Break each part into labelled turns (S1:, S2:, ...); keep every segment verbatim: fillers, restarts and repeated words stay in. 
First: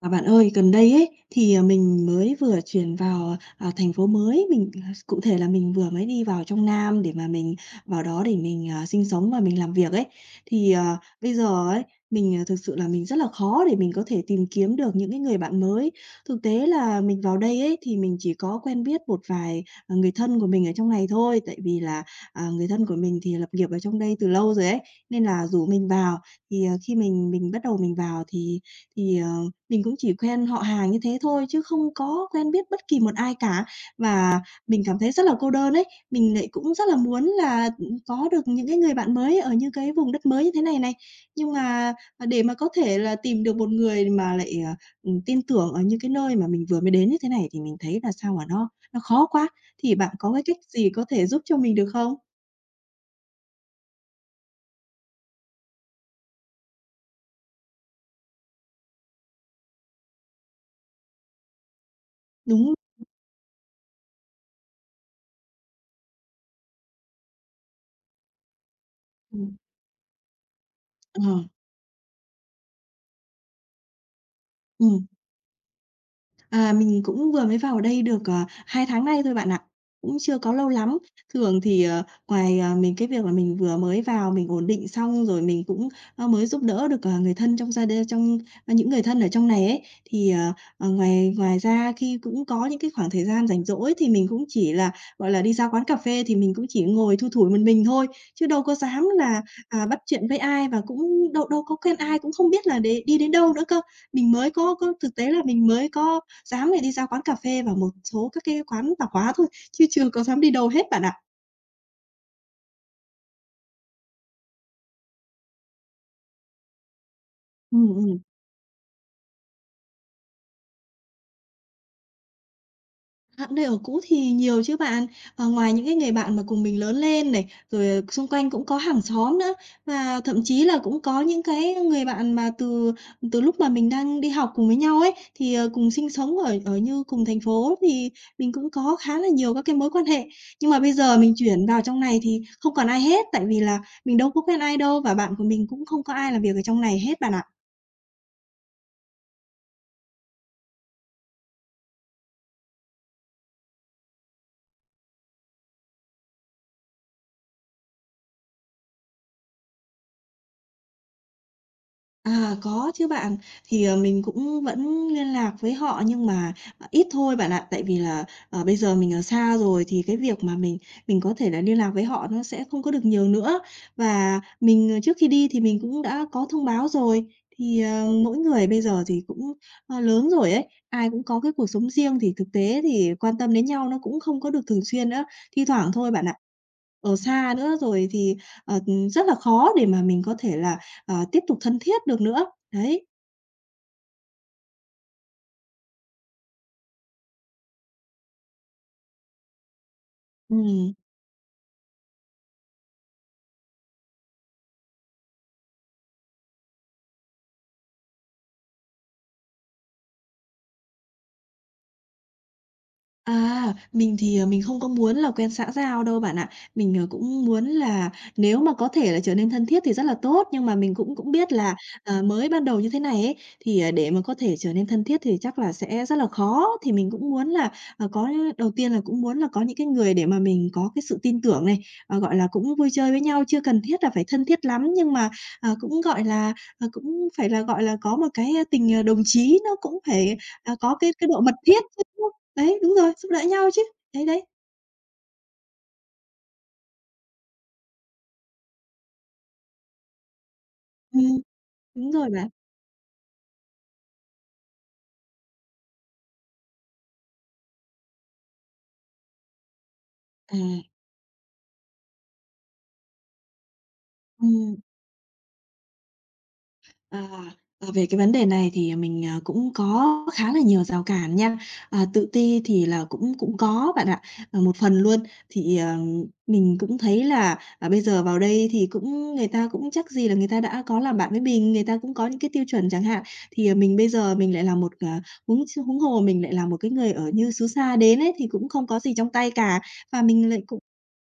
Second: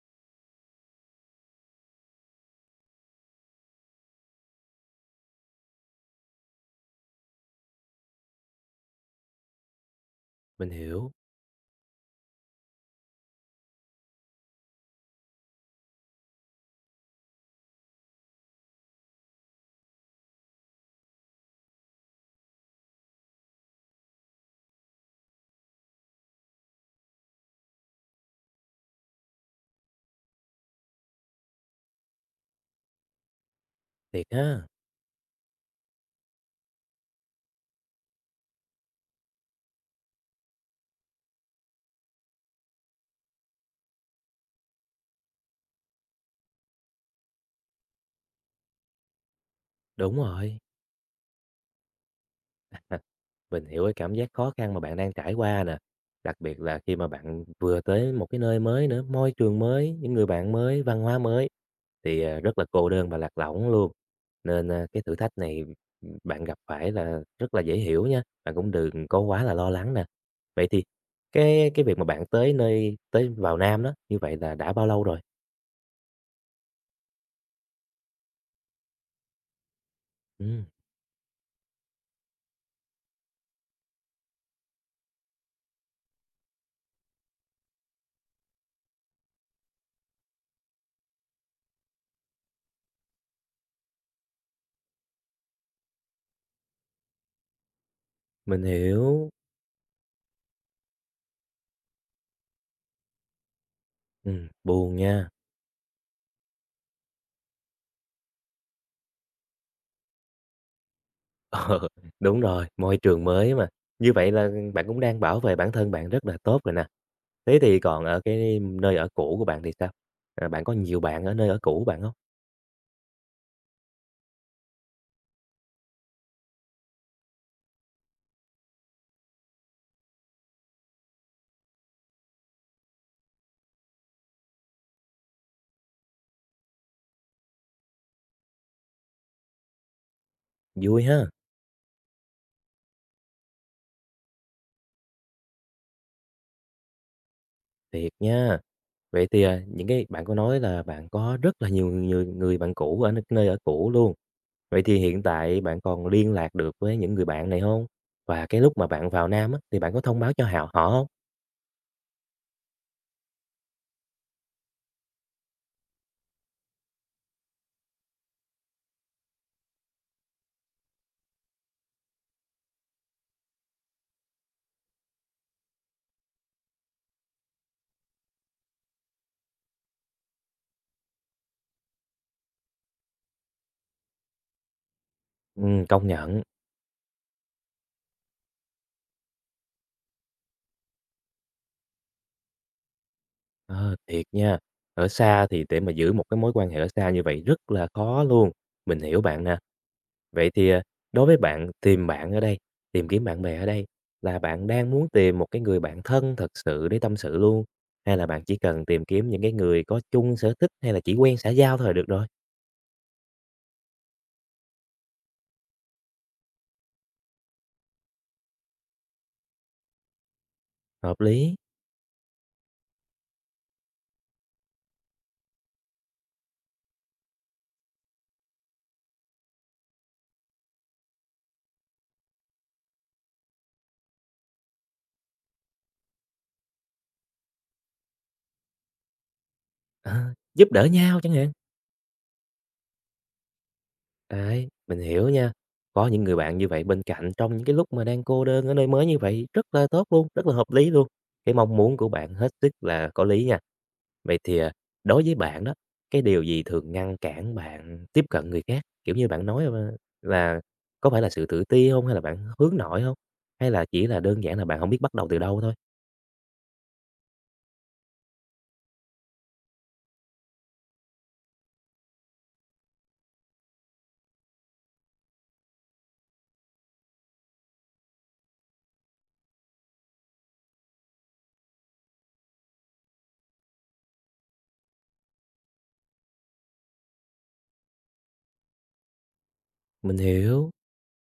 S1: À, bạn ơi, gần đây ấy, thì, à, mình mới vừa chuyển vào, à, thành phố mới, mình, à, cụ thể là mình vừa mới đi vào trong Nam để mà mình vào đó để mình, à, sinh sống và mình làm việc ấy.
S2: Mình
S1: Thì, à,
S2: hiểu,
S1: bây giờ ấy, mình, à, thực sự là mình rất là khó để mình có thể tìm kiếm được những cái người bạn mới. Thực tế là mình vào đây ấy, thì mình chỉ có quen biết một vài, à, người thân của mình ở trong này thôi, tại vì là, à, người thân của mình thì lập nghiệp ở trong đây từ lâu rồi ấy, nên là rủ mình vào. Thì, à, khi mình mình bắt đầu mình vào thì thì, ờ mình cũng chỉ quen họ hàng như thế thôi chứ không có quen biết bất kỳ một ai cả.
S2: thiệt
S1: Và
S2: á,
S1: mình cảm thấy rất là cô đơn ấy. Mình lại cũng rất là muốn là, ừm, có được những cái người bạn mới ở những cái vùng đất mới như thế này này. Nhưng mà, à, để mà có thể là tìm được một người mà lại, à, ừm, tin tưởng ở những cái nơi mà mình vừa mới đến như thế này thì mình thấy là sao mà nó nó khó quá. Thì bạn
S2: đúng
S1: có cái cách
S2: rồi.
S1: gì có thể giúp cho mình được không?
S2: Mình hiểu cái cảm giác khó khăn mà bạn đang trải qua nè, đặc biệt là khi mà bạn vừa tới một cái nơi mới nữa, môi trường mới, những người bạn mới, văn hóa mới thì, à, rất là
S1: Đúng.
S2: cô đơn và lạc lõng luôn. Nên, a, cái thử thách này, bạn gặp phải là rất là dễ hiểu nha, bạn cũng đừng có quá là
S1: Ừm,
S2: lo lắng nè. Vậy thì
S1: ờ,
S2: cái cái việc mà bạn tới nơi tới vào Nam đó, như vậy là đã bao lâu
S1: ừm.
S2: rồi?
S1: À, mình cũng vừa mới vào đây được, ờ, hai tháng nay thôi bạn ạ, cũng chưa có
S2: Ừm,
S1: lâu lắm. Thường thì, ờ, ngoài, à, mình cái việc là mình vừa mới vào mình ổn định xong rồi mình cũng, ơ, mới giúp đỡ được, ờ, người thân trong gia đình trong ơ, những người thân ở trong này ấy, thì, ờ, ờ, ngoài ngoài ra khi cũng có những cái khoảng thời gian rảnh rỗi thì mình cũng chỉ là, gọi là, đi ra quán cà phê thì mình cũng chỉ ngồi thui thủi một mình thôi, chứ đâu
S2: mình
S1: có dám
S2: hiểu,
S1: là, à, bắt chuyện với ai và cũng đâu đâu có quen ai, cũng không biết là để đi đến đâu nữa cơ. Mình
S2: ừm,
S1: mới có có
S2: buồn
S1: thực
S2: nha.
S1: tế là mình mới có dám để đi ra quán cà phê và một số các cái quán tạp hóa thôi, chứ chưa có dám đi đâu hết bạn ạ.
S2: Ờ, đúng rồi, môi trường mới mà. Như vậy là bạn cũng đang bảo vệ bản thân bạn rất là tốt rồi nè. Thế thì
S1: Ừm,
S2: còn
S1: ừm.
S2: ở cái nơi ở cũ của bạn thì sao? À, bạn có nhiều bạn ở nơi ở cũ của bạn không?
S1: À, nơi ở cũ thì nhiều chứ bạn. Ờ, ngoài những cái người bạn mà cùng mình lớn lên này, rồi, ờ, xung quanh cũng có hàng xóm nữa, và thậm chí là cũng có những cái người bạn mà từ từ lúc mà mình đang đi học cùng với nhau ấy, thì, ờ, cùng sinh sống ở ở như cùng thành phố thì mình cũng có khá là nhiều các cái mối quan hệ. Nhưng mà bây
S2: Vui
S1: giờ
S2: ha,
S1: mình chuyển vào trong này thì không còn ai hết, tại vì là mình đâu có quen ai đâu và bạn của mình cũng không có ai làm việc ở trong này hết bạn ạ.
S2: thiệt nha. Vậy thì, à, những cái bạn có nói là bạn có rất là nhiều người người bạn cũ ở n nơi ở cũ luôn. Vậy thì hiện tại bạn còn liên lạc được với những người bạn này không? Và cái lúc mà bạn vào Nam á, thì bạn có thông báo cho hào họ không?
S1: À, có chứ bạn. Thì, ờ, mình cũng vẫn liên lạc với họ nhưng mà, à, ít thôi bạn ạ. Tại vì là, ờ, bây giờ mình ở xa rồi thì cái việc mà mình mình có thể là liên lạc với họ nó sẽ không có được nhiều nữa. Và mình, ờ, trước khi đi thì mình cũng đã có thông báo rồi, thì, ờ, mỗi người bây giờ thì cũng, ờ, lớn rồi ấy, ai cũng có cái cuộc sống riêng thì thực tế thì quan tâm đến nhau nó cũng không có được thường xuyên nữa, thi
S2: Ừm,
S1: thoảng
S2: công
S1: thôi bạn ạ.
S2: nhận.
S1: Ở xa nữa rồi thì, ờ, rất là khó để mà mình có thể là ờ, tiếp tục thân thiết được nữa. Đấy.
S2: Ờ, thiệt nha. Ở xa thì để mà giữ một cái mối quan hệ ở xa như vậy rất là khó luôn, mình hiểu bạn nè. Vậy thì, à,
S1: Ừm.
S2: đối với bạn, tìm bạn ở đây, tìm kiếm bạn bè ở đây là bạn đang muốn tìm một cái người bạn thân thật sự để tâm sự luôn, hay là bạn chỉ cần tìm kiếm những cái người có chung sở thích hay là chỉ quen xã giao thôi là được rồi?
S1: À, mình thì, ờ, mình không có muốn là quen xã giao đâu bạn ạ. Mình, ờ, cũng muốn là nếu mà có thể là trở nên thân thiết thì rất là tốt, nhưng mà mình cũng
S2: Hợp
S1: cũng biết
S2: lý,
S1: là, ờ, mới ban đầu như thế này ấy, thì, ờ, để mà có thể trở nên thân thiết thì chắc là sẽ rất là khó. Thì mình cũng muốn là, ờ, có đầu tiên là cũng muốn là có những cái người để mà mình có cái sự tin tưởng này, ờ, gọi là, cũng vui chơi với nhau, chưa cần thiết là phải thân thiết lắm, nhưng mà, ờ, cũng, gọi là, ờ, cũng phải là, gọi là, có một cái, tình, ờ, đồng chí nó cũng
S2: ờ,
S1: phải,
S2: giúp
S1: à,
S2: đỡ
S1: có cái
S2: nhau
S1: cái
S2: chẳng
S1: độ
S2: hạn.
S1: mật thiết chứ. Đấy, đúng rồi, giúp đỡ nhau chứ. Đấy, đấy.
S2: Đấy, mình hiểu nha. Có những người bạn như vậy bên cạnh trong những cái lúc mà đang cô đơn ở nơi mới như vậy rất là tốt luôn, rất là hợp lý luôn.
S1: Ừm,
S2: Cái mong muốn của
S1: đúng rồi
S2: bạn
S1: bạn.
S2: hết sức là có lý nha. Vậy thì, à, đối với bạn đó, cái điều gì thường ngăn cản bạn tiếp cận người khác? Kiểu như bạn nói, ơ,
S1: À,
S2: là có phải là sự tự ti không? Hay là bạn hướng nội không? Hay là chỉ là đơn giản là
S1: ừm.
S2: bạn không biết bắt đầu từ đâu thôi?
S1: À, ờ, Về cái vấn đề này thì mình, à, cũng có khá là nhiều rào cản nha. À, tự ti thì là cũng cũng có bạn ạ, ờ, một phần luôn. Thì, ờ, mình cũng thấy là, à, bây giờ vào đây thì cũng người ta cũng chắc gì là người ta đã có làm bạn với mình, người ta cũng có những cái tiêu chuẩn chẳng hạn. Thì, à, mình bây giờ mình lại là một, à, huống chi huống hồ mình lại là một cái người ở như xứ xa đến ấy, thì cũng không có gì trong tay cả.
S2: Mình
S1: Và mình lại
S2: hiểu,
S1: cũng,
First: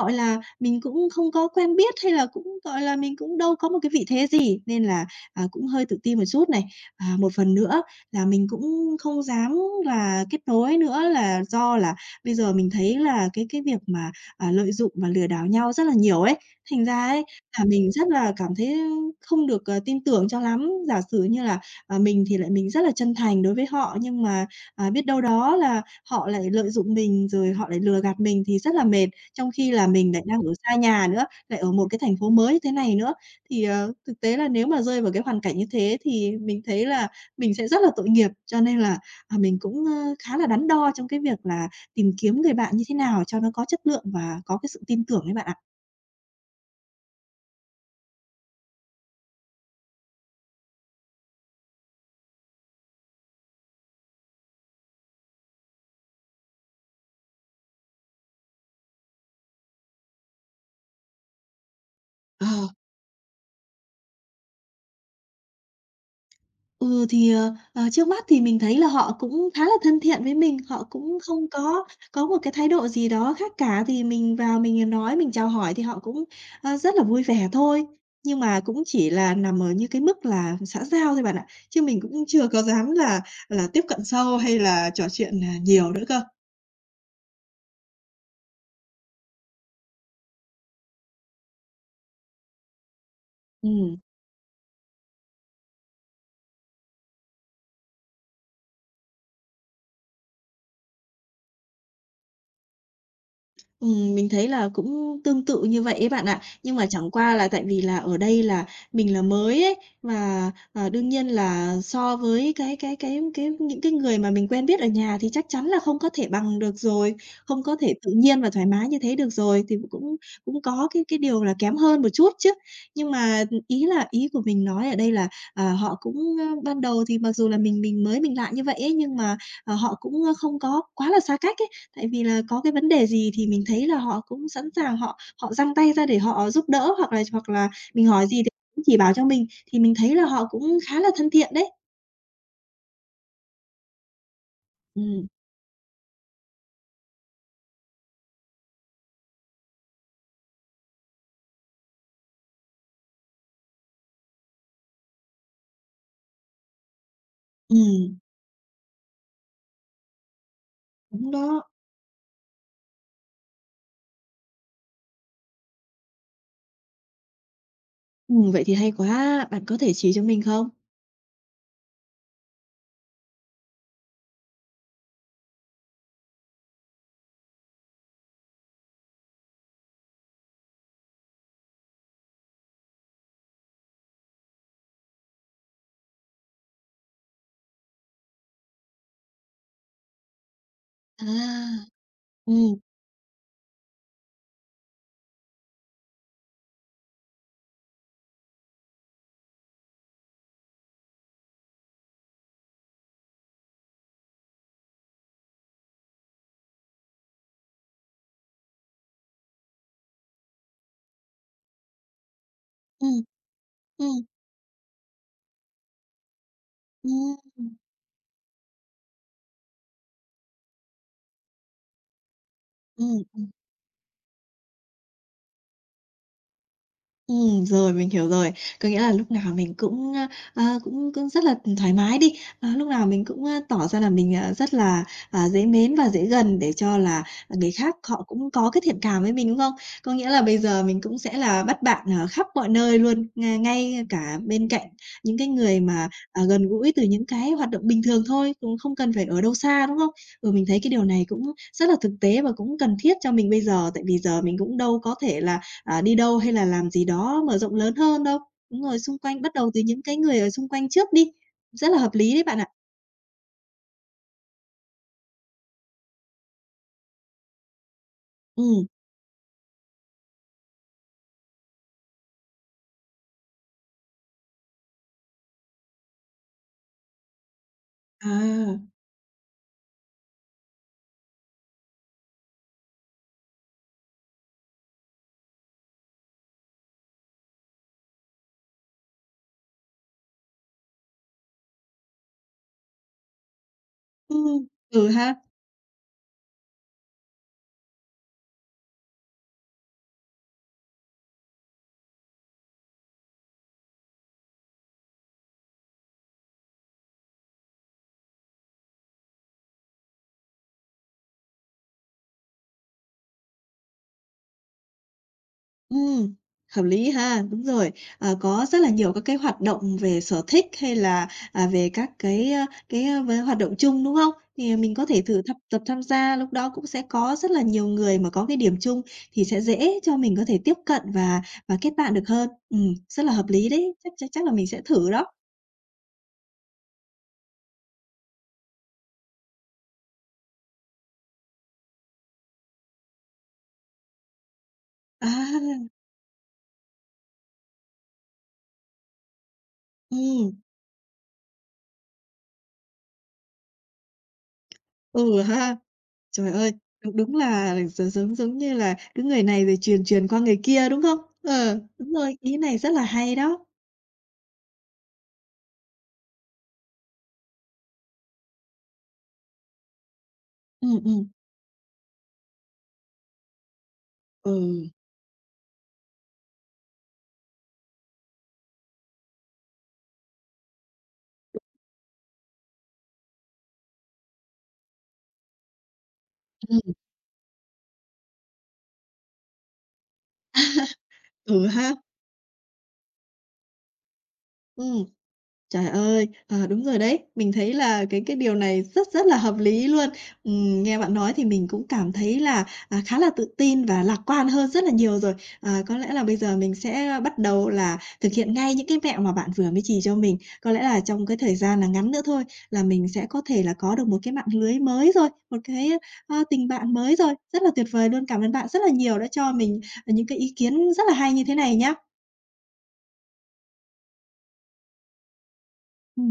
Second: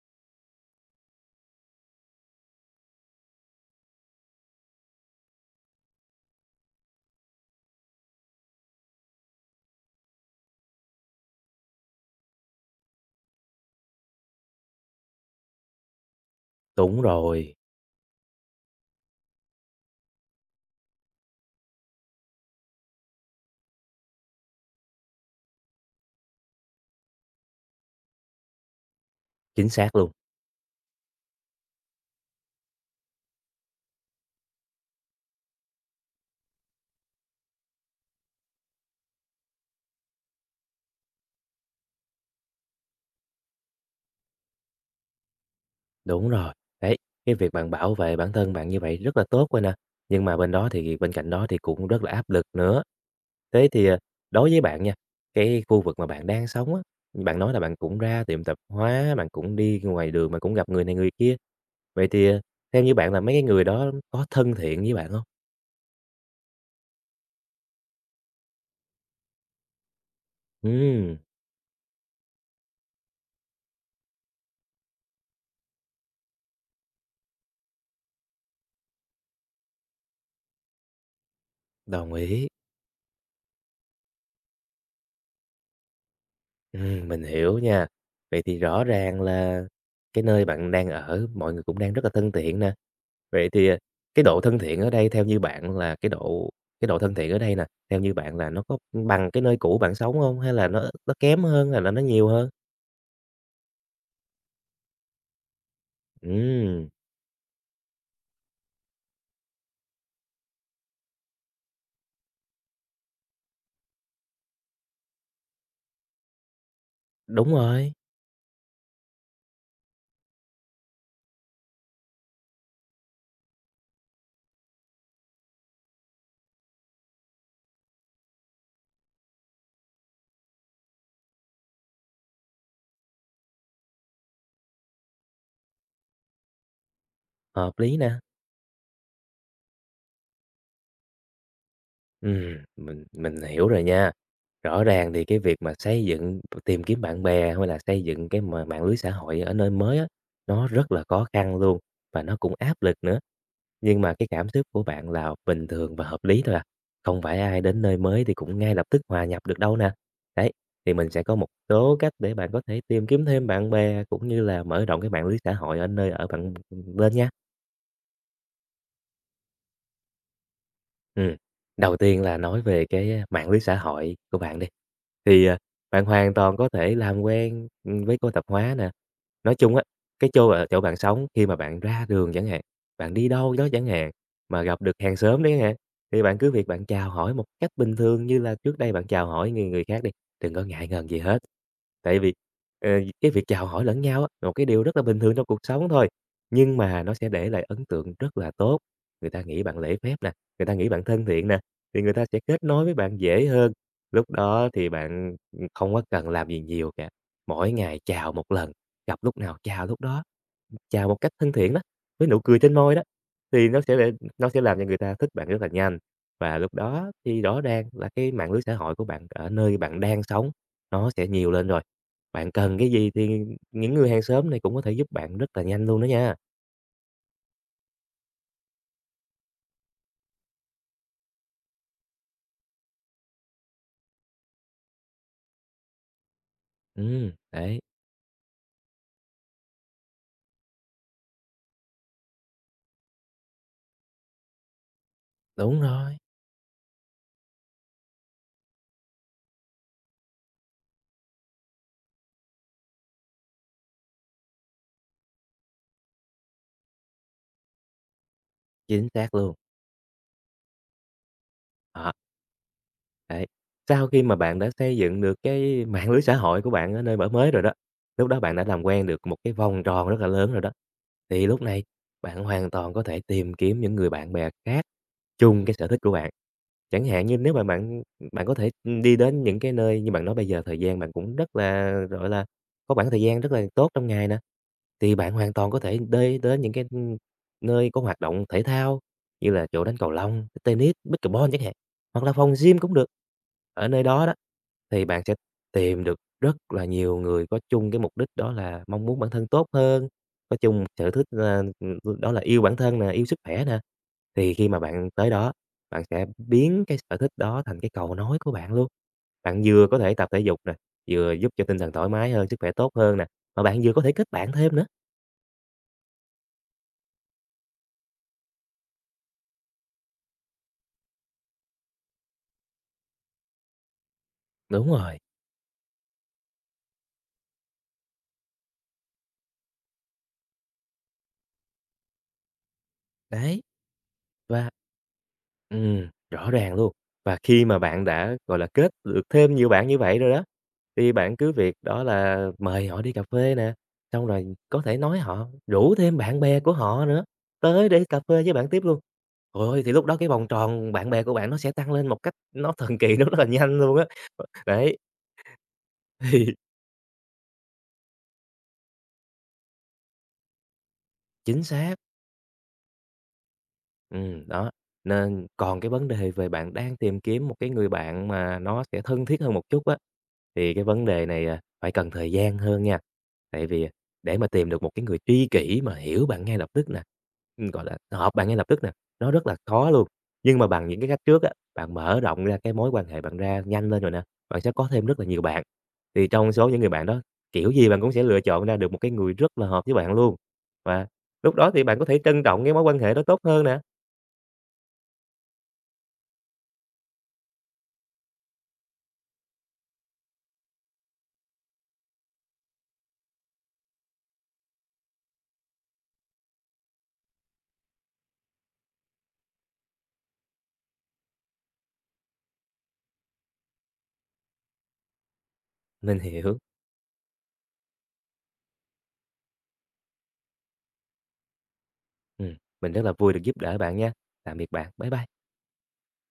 S1: gọi là, mình cũng không có quen biết hay là cũng, gọi là, mình cũng đâu có một cái vị thế gì, nên là à, cũng hơi tự ti một chút này. À, một phần nữa là mình cũng không dám là kết nối nữa là do là bây giờ mình thấy là cái cái việc mà, à, lợi dụng và lừa đảo nhau rất là nhiều ấy, thành
S2: đúng
S1: ra ấy
S2: rồi,
S1: là mình rất là cảm thấy không được, ờ, tin tưởng cho lắm. Giả sử như là, à, mình thì lại mình rất là chân thành đối với họ, nhưng mà, à, biết đâu đó là họ lại lợi dụng mình, rồi họ lại lừa gạt mình thì rất là mệt, trong
S2: chính
S1: khi là
S2: xác luôn.
S1: mình lại đang ở xa nhà nữa, lại ở một cái thành phố mới như thế này nữa. Thì, ờ, thực tế là nếu mà rơi vào cái hoàn cảnh như thế thì mình thấy là mình sẽ rất là tội nghiệp, cho nên là, à, mình cũng, ơ, khá là đắn đo trong cái việc là tìm kiếm người bạn như thế nào cho nó có chất lượng và có cái sự tin tưởng ấy bạn ạ.
S2: Đúng rồi. Đấy, cái việc bạn bảo vệ bản thân bạn như vậy rất là tốt rồi nè, nhưng mà bên đó thì bên cạnh đó thì cũng rất là áp lực nữa. Thế thì, à, đối với bạn nha, cái khu vực mà bạn đang sống á, bạn nói là bạn cũng ra tiệm tạp hóa, bạn cũng đi ngoài đường, mà cũng gặp người này người kia. Vậy thì, à,
S1: Ờ.
S2: theo như bạn là mấy cái người đó có thân thiện với bạn không?
S1: Ừ, thì, ờ, ờ, trước mắt thì mình thấy là họ cũng khá là thân thiện với mình, họ cũng
S2: Ừm,
S1: không có có một cái thái độ gì đó khác cả, thì mình vào mình nói, mình chào hỏi thì họ cũng, ơ, rất là vui vẻ thôi. Nhưng mà cũng chỉ là nằm ở như cái mức là xã giao thôi bạn ạ, chứ mình
S2: đồng
S1: cũng chưa
S2: ý.
S1: có dám là là tiếp cận sâu hay là trò chuyện, à, nhiều nữa cơ.
S2: Ừm, mình hiểu nha. Vậy thì rõ ràng là cái nơi bạn đang ở mọi người cũng đang rất là thân thiện nè. Vậy thì, à,
S1: Ừm.
S2: cái độ thân thiện ở đây theo như bạn là cái độ cái độ thân thiện ở đây nè, theo như bạn là nó có bằng cái nơi cũ bạn sống không? Hay là nó nó kém hơn, hay là nó nhiều hơn?
S1: Ừm, mình thấy là cũng tương tự như vậy ấy bạn ạ. Nhưng mà
S2: Ừm,
S1: chẳng qua là tại vì là ở đây là mình là mới ấy, và, ờ, đương nhiên là so với cái cái cái cái những cái người mà mình quen biết ở nhà thì chắc chắn là không có thể bằng được rồi,
S2: đúng
S1: không có
S2: rồi,
S1: thể tự nhiên và thoải mái như thế được rồi, thì cũng cũng có cái cái điều là kém hơn một chút chứ. Nhưng mà, ý là ý của mình nói ở đây là, à, họ cũng, ơ, ban đầu thì mặc dù là mình mình mới mình lạ như vậy ấy, nhưng mà, ờ, họ cũng, không có quá là xa cách ấy. Tại vì là có cái vấn đề gì thì mình thấy là họ cũng sẵn sàng họ họ giang tay ra để họ giúp đỡ, hoặc là hoặc là
S2: hợp lý
S1: mình
S2: nè.
S1: hỏi gì thì cũng chỉ bảo cho mình, thì mình thấy là họ cũng khá là thân thiện đấy.
S2: Ừm, mình mình hiểu rồi nha. Rõ ràng thì
S1: Ừm,
S2: cái việc mà xây dựng tìm kiếm bạn bè hay là xây dựng cái mà mạng lưới xã hội ở nơi mới á, nó rất là khó khăn luôn và nó cũng áp lực nữa. Nhưng mà cái cảm xúc của bạn là bình thường và hợp lý thôi à, không phải ai đến nơi
S1: ừm,
S2: mới thì cũng ngay lập tức hòa nhập được đâu nè. Đấy, thì mình sẽ
S1: đúng
S2: có một
S1: đó.
S2: số cách để bạn có thể tìm kiếm thêm bạn bè cũng như là mở rộng cái mạng lưới xã hội ở nơi ở bạn lên nha.
S1: Ừm, vậy thì hay quá, bạn có thể chỉ cho mình không?
S2: Ừm, đầu tiên là nói về cái, a, mạng lưới xã hội của bạn đi, thì, à, bạn hoàn toàn có thể làm quen, ừm, với cô tạp hóa nè. Nói chung á, cái chô ở chỗ bạn sống khi mà bạn ra đường chẳng hạn, bạn đi đâu đó chẳng hạn, mà gặp được hàng xóm đấy chẳng hạn, thì bạn cứ việc bạn chào hỏi một cách bình thường như là trước đây bạn chào hỏi người người khác đi, đừng có ngại ngần gì hết.
S1: À,
S2: Tại vì,
S1: ừm,
S2: ờ, cái việc chào hỏi lẫn nhau á, là một cái điều rất là bình thường trong cuộc sống thôi, nhưng mà nó sẽ để lại ấn tượng rất là tốt, người ta nghĩ bạn lễ phép nè. Người ta nghĩ bạn thân thiện nè, thì người ta sẽ kết nối với bạn dễ hơn. Lúc đó thì bạn, ừ, không có cần làm gì nhiều cả, mỗi ngày chào một lần, gặp lúc nào chào lúc đó, chào một cách thân thiện đó, với nụ cười trên môi đó,
S1: ừm,
S2: thì nó sẽ để
S1: ừm,
S2: nó sẽ làm cho người ta thích bạn rất là nhanh. Và lúc đó thì
S1: ừm,
S2: rõ ràng là cái mạng lưới xã hội của bạn ở nơi bạn đang sống nó sẽ nhiều lên rồi. Bạn cần cái gì thì
S1: ừm.
S2: những người hàng xóm này cũng có thể giúp bạn rất là nhanh luôn đó nha.
S1: Ừm, rồi, mình hiểu rồi. Có nghĩa là lúc nào mình cũng, a, a, cũng cũng rất là thoải mái đi, à, lúc nào mình cũng, a, tỏ ra là mình, à, rất là, à, dễ mến và dễ gần để cho là,
S2: Ừm,
S1: à, người
S2: đấy,
S1: khác họ cũng có cái thiện cảm với mình, đúng không? Có nghĩa là bây giờ mình cũng sẽ là bắt bạn, ờ, khắp mọi nơi luôn, nga ngay cả bên cạnh những cái người
S2: đúng
S1: mà,
S2: rồi,
S1: à, gần gũi từ những cái hoạt động bình thường thôi, cũng không cần phải ở đâu xa, đúng không? Ừ, mình thấy cái điều này cũng rất là thực tế và cũng cần thiết cho mình bây giờ, tại vì giờ mình cũng đâu có thể là à, đi đâu hay là làm gì đó mở rộng lớn hơn đâu. Đúng rồi,
S2: chính
S1: xung
S2: xác
S1: quanh bắt
S2: luôn,
S1: đầu từ những cái người ở xung quanh trước đi, rất là
S2: đó.
S1: hợp lý đấy bạn ạ.
S2: Đấy, sau khi mà bạn đã xây dựng được cái mạng lưới xã hội của bạn ở nơi ở mới rồi đó, lúc đó bạn đã làm
S1: Ừm.
S2: quen được một cái vòng tròn rất là lớn rồi đó, thì lúc này bạn hoàn toàn có thể tìm kiếm những người bạn bè khác chung cái sở thích của bạn. Chẳng hạn như nếu mà bạn bạn có thể,
S1: À.
S2: đi đến những cái nơi như bạn nói bây giờ thời gian bạn cũng rất là, gọi là, có khoảng thời gian rất là tốt trong ngày nè, thì bạn hoàn toàn có thể đi đến những cái, nơi có hoạt động thể thao như là chỗ đánh cầu lông, tennis, pickleball chẳng hạn, hoặc là phòng gym cũng được. Ở nơi đó đó,
S1: Ừm,
S2: thì
S1: ừ
S2: bạn sẽ
S1: ha,
S2: tìm được rất là nhiều người có chung cái mục đích đó là mong muốn bản thân tốt hơn, có chung sở thích là, đó là yêu bản thân nè, yêu sức khỏe nè. Thì khi mà bạn tới đó bạn sẽ biến cái sở thích đó thành cái cầu nối của bạn luôn. Bạn vừa có thể tập thể dục nè, vừa giúp cho tinh thần thoải mái hơn, sức khỏe tốt hơn nè, mà bạn vừa có thể kết bạn thêm nữa.
S1: ừm, hợp lý ha, đúng rồi. Ờ, có rất là nhiều các cái hoạt động về sở thích hay là, à, về các cái, a, cái, a, về hoạt động chung, đúng không? Thì
S2: Đúng
S1: mình có
S2: rồi,
S1: thể thử thập tập tham gia, lúc đó cũng sẽ có rất là nhiều người mà có cái điểm chung thì sẽ dễ cho mình có thể tiếp cận và và kết bạn được hơn. Ừm, rất là hợp
S2: đấy.
S1: lý đấy, chắc chắc chắc là mình
S2: Và
S1: sẽ thử đó.
S2: ừm, rõ ràng luôn. Và khi mà bạn đã, gọi là, kết được thêm nhiều bạn như vậy rồi đó, thì bạn cứ việc đó là mời họ đi cà phê nè, xong rồi có thể nói
S1: À,
S2: họ rủ thêm bạn bè của họ nữa, tới để cà phê với bạn tiếp luôn. Trời thì lúc đó cái vòng
S1: ừm,
S2: tròn bạn bè của bạn nó sẽ tăng lên một cách nó thần kỳ nó rất là nhanh luôn á. Đấy.
S1: ừ ha. Trời
S2: Thì
S1: ơi, đúng đúng là gi giống giống như là cứ người này rồi truyền truyền qua người kia, đúng không?
S2: chính
S1: Ờ,
S2: xác,
S1: đúng rồi, ý này rất là hay đó.
S2: ừm, đó. Nên còn cái vấn đề về bạn đang tìm kiếm một cái người bạn mà nó sẽ thân thiết hơn một chút á. Thì cái
S1: Ừm,
S2: vấn
S1: ừm,
S2: đề này, à, phải cần thời gian hơn nha, tại vì, à, để mà
S1: ừ,
S2: tìm được một cái người tri kỷ mà hiểu bạn ngay lập tức nè, ừm, gọi là, hợp bạn ngay lập tức nè, nó rất là khó luôn. Nhưng mà bằng những cái cách trước á, bạn mở rộng ra cái mối quan hệ bạn ra nhanh lên rồi nè, bạn sẽ có thêm rất là nhiều bạn. Thì trong số những người
S1: ừm,
S2: bạn đó, kiểu gì bạn cũng sẽ lựa chọn ra được một cái người rất là hợp với bạn luôn, và lúc
S1: ừ
S2: đó thì
S1: ha,
S2: bạn có thể trân trọng cái mối quan hệ đó tốt hơn nè.
S1: ừm. Trời ơi! Ờ, đúng rồi đấy. Mình thấy là cái cái điều này rất rất là hợp lý luôn. Ừm, nghe bạn nói thì mình cũng cảm thấy là, à, khá là tự tin và lạc quan hơn rất là nhiều rồi. À, có lẽ là bây giờ mình sẽ bắt đầu là thực hiện ngay những cái mẹo mà bạn vừa mới chỉ cho mình. Có lẽ là trong cái thời gian là ngắn nữa thôi là mình sẽ có thể là có được một cái mạng lưới mới rồi, một cái,
S2: Mình
S1: a,
S2: hiểu,
S1: tình bạn mới rồi. Rất là tuyệt vời luôn! Cảm ơn bạn rất là nhiều đã cho mình, à, những cái ý kiến rất là hay như thế này nhá.
S2: ừm, mình rất là vui được giúp đỡ bạn nha. Tạm biệt bạn, bye bye.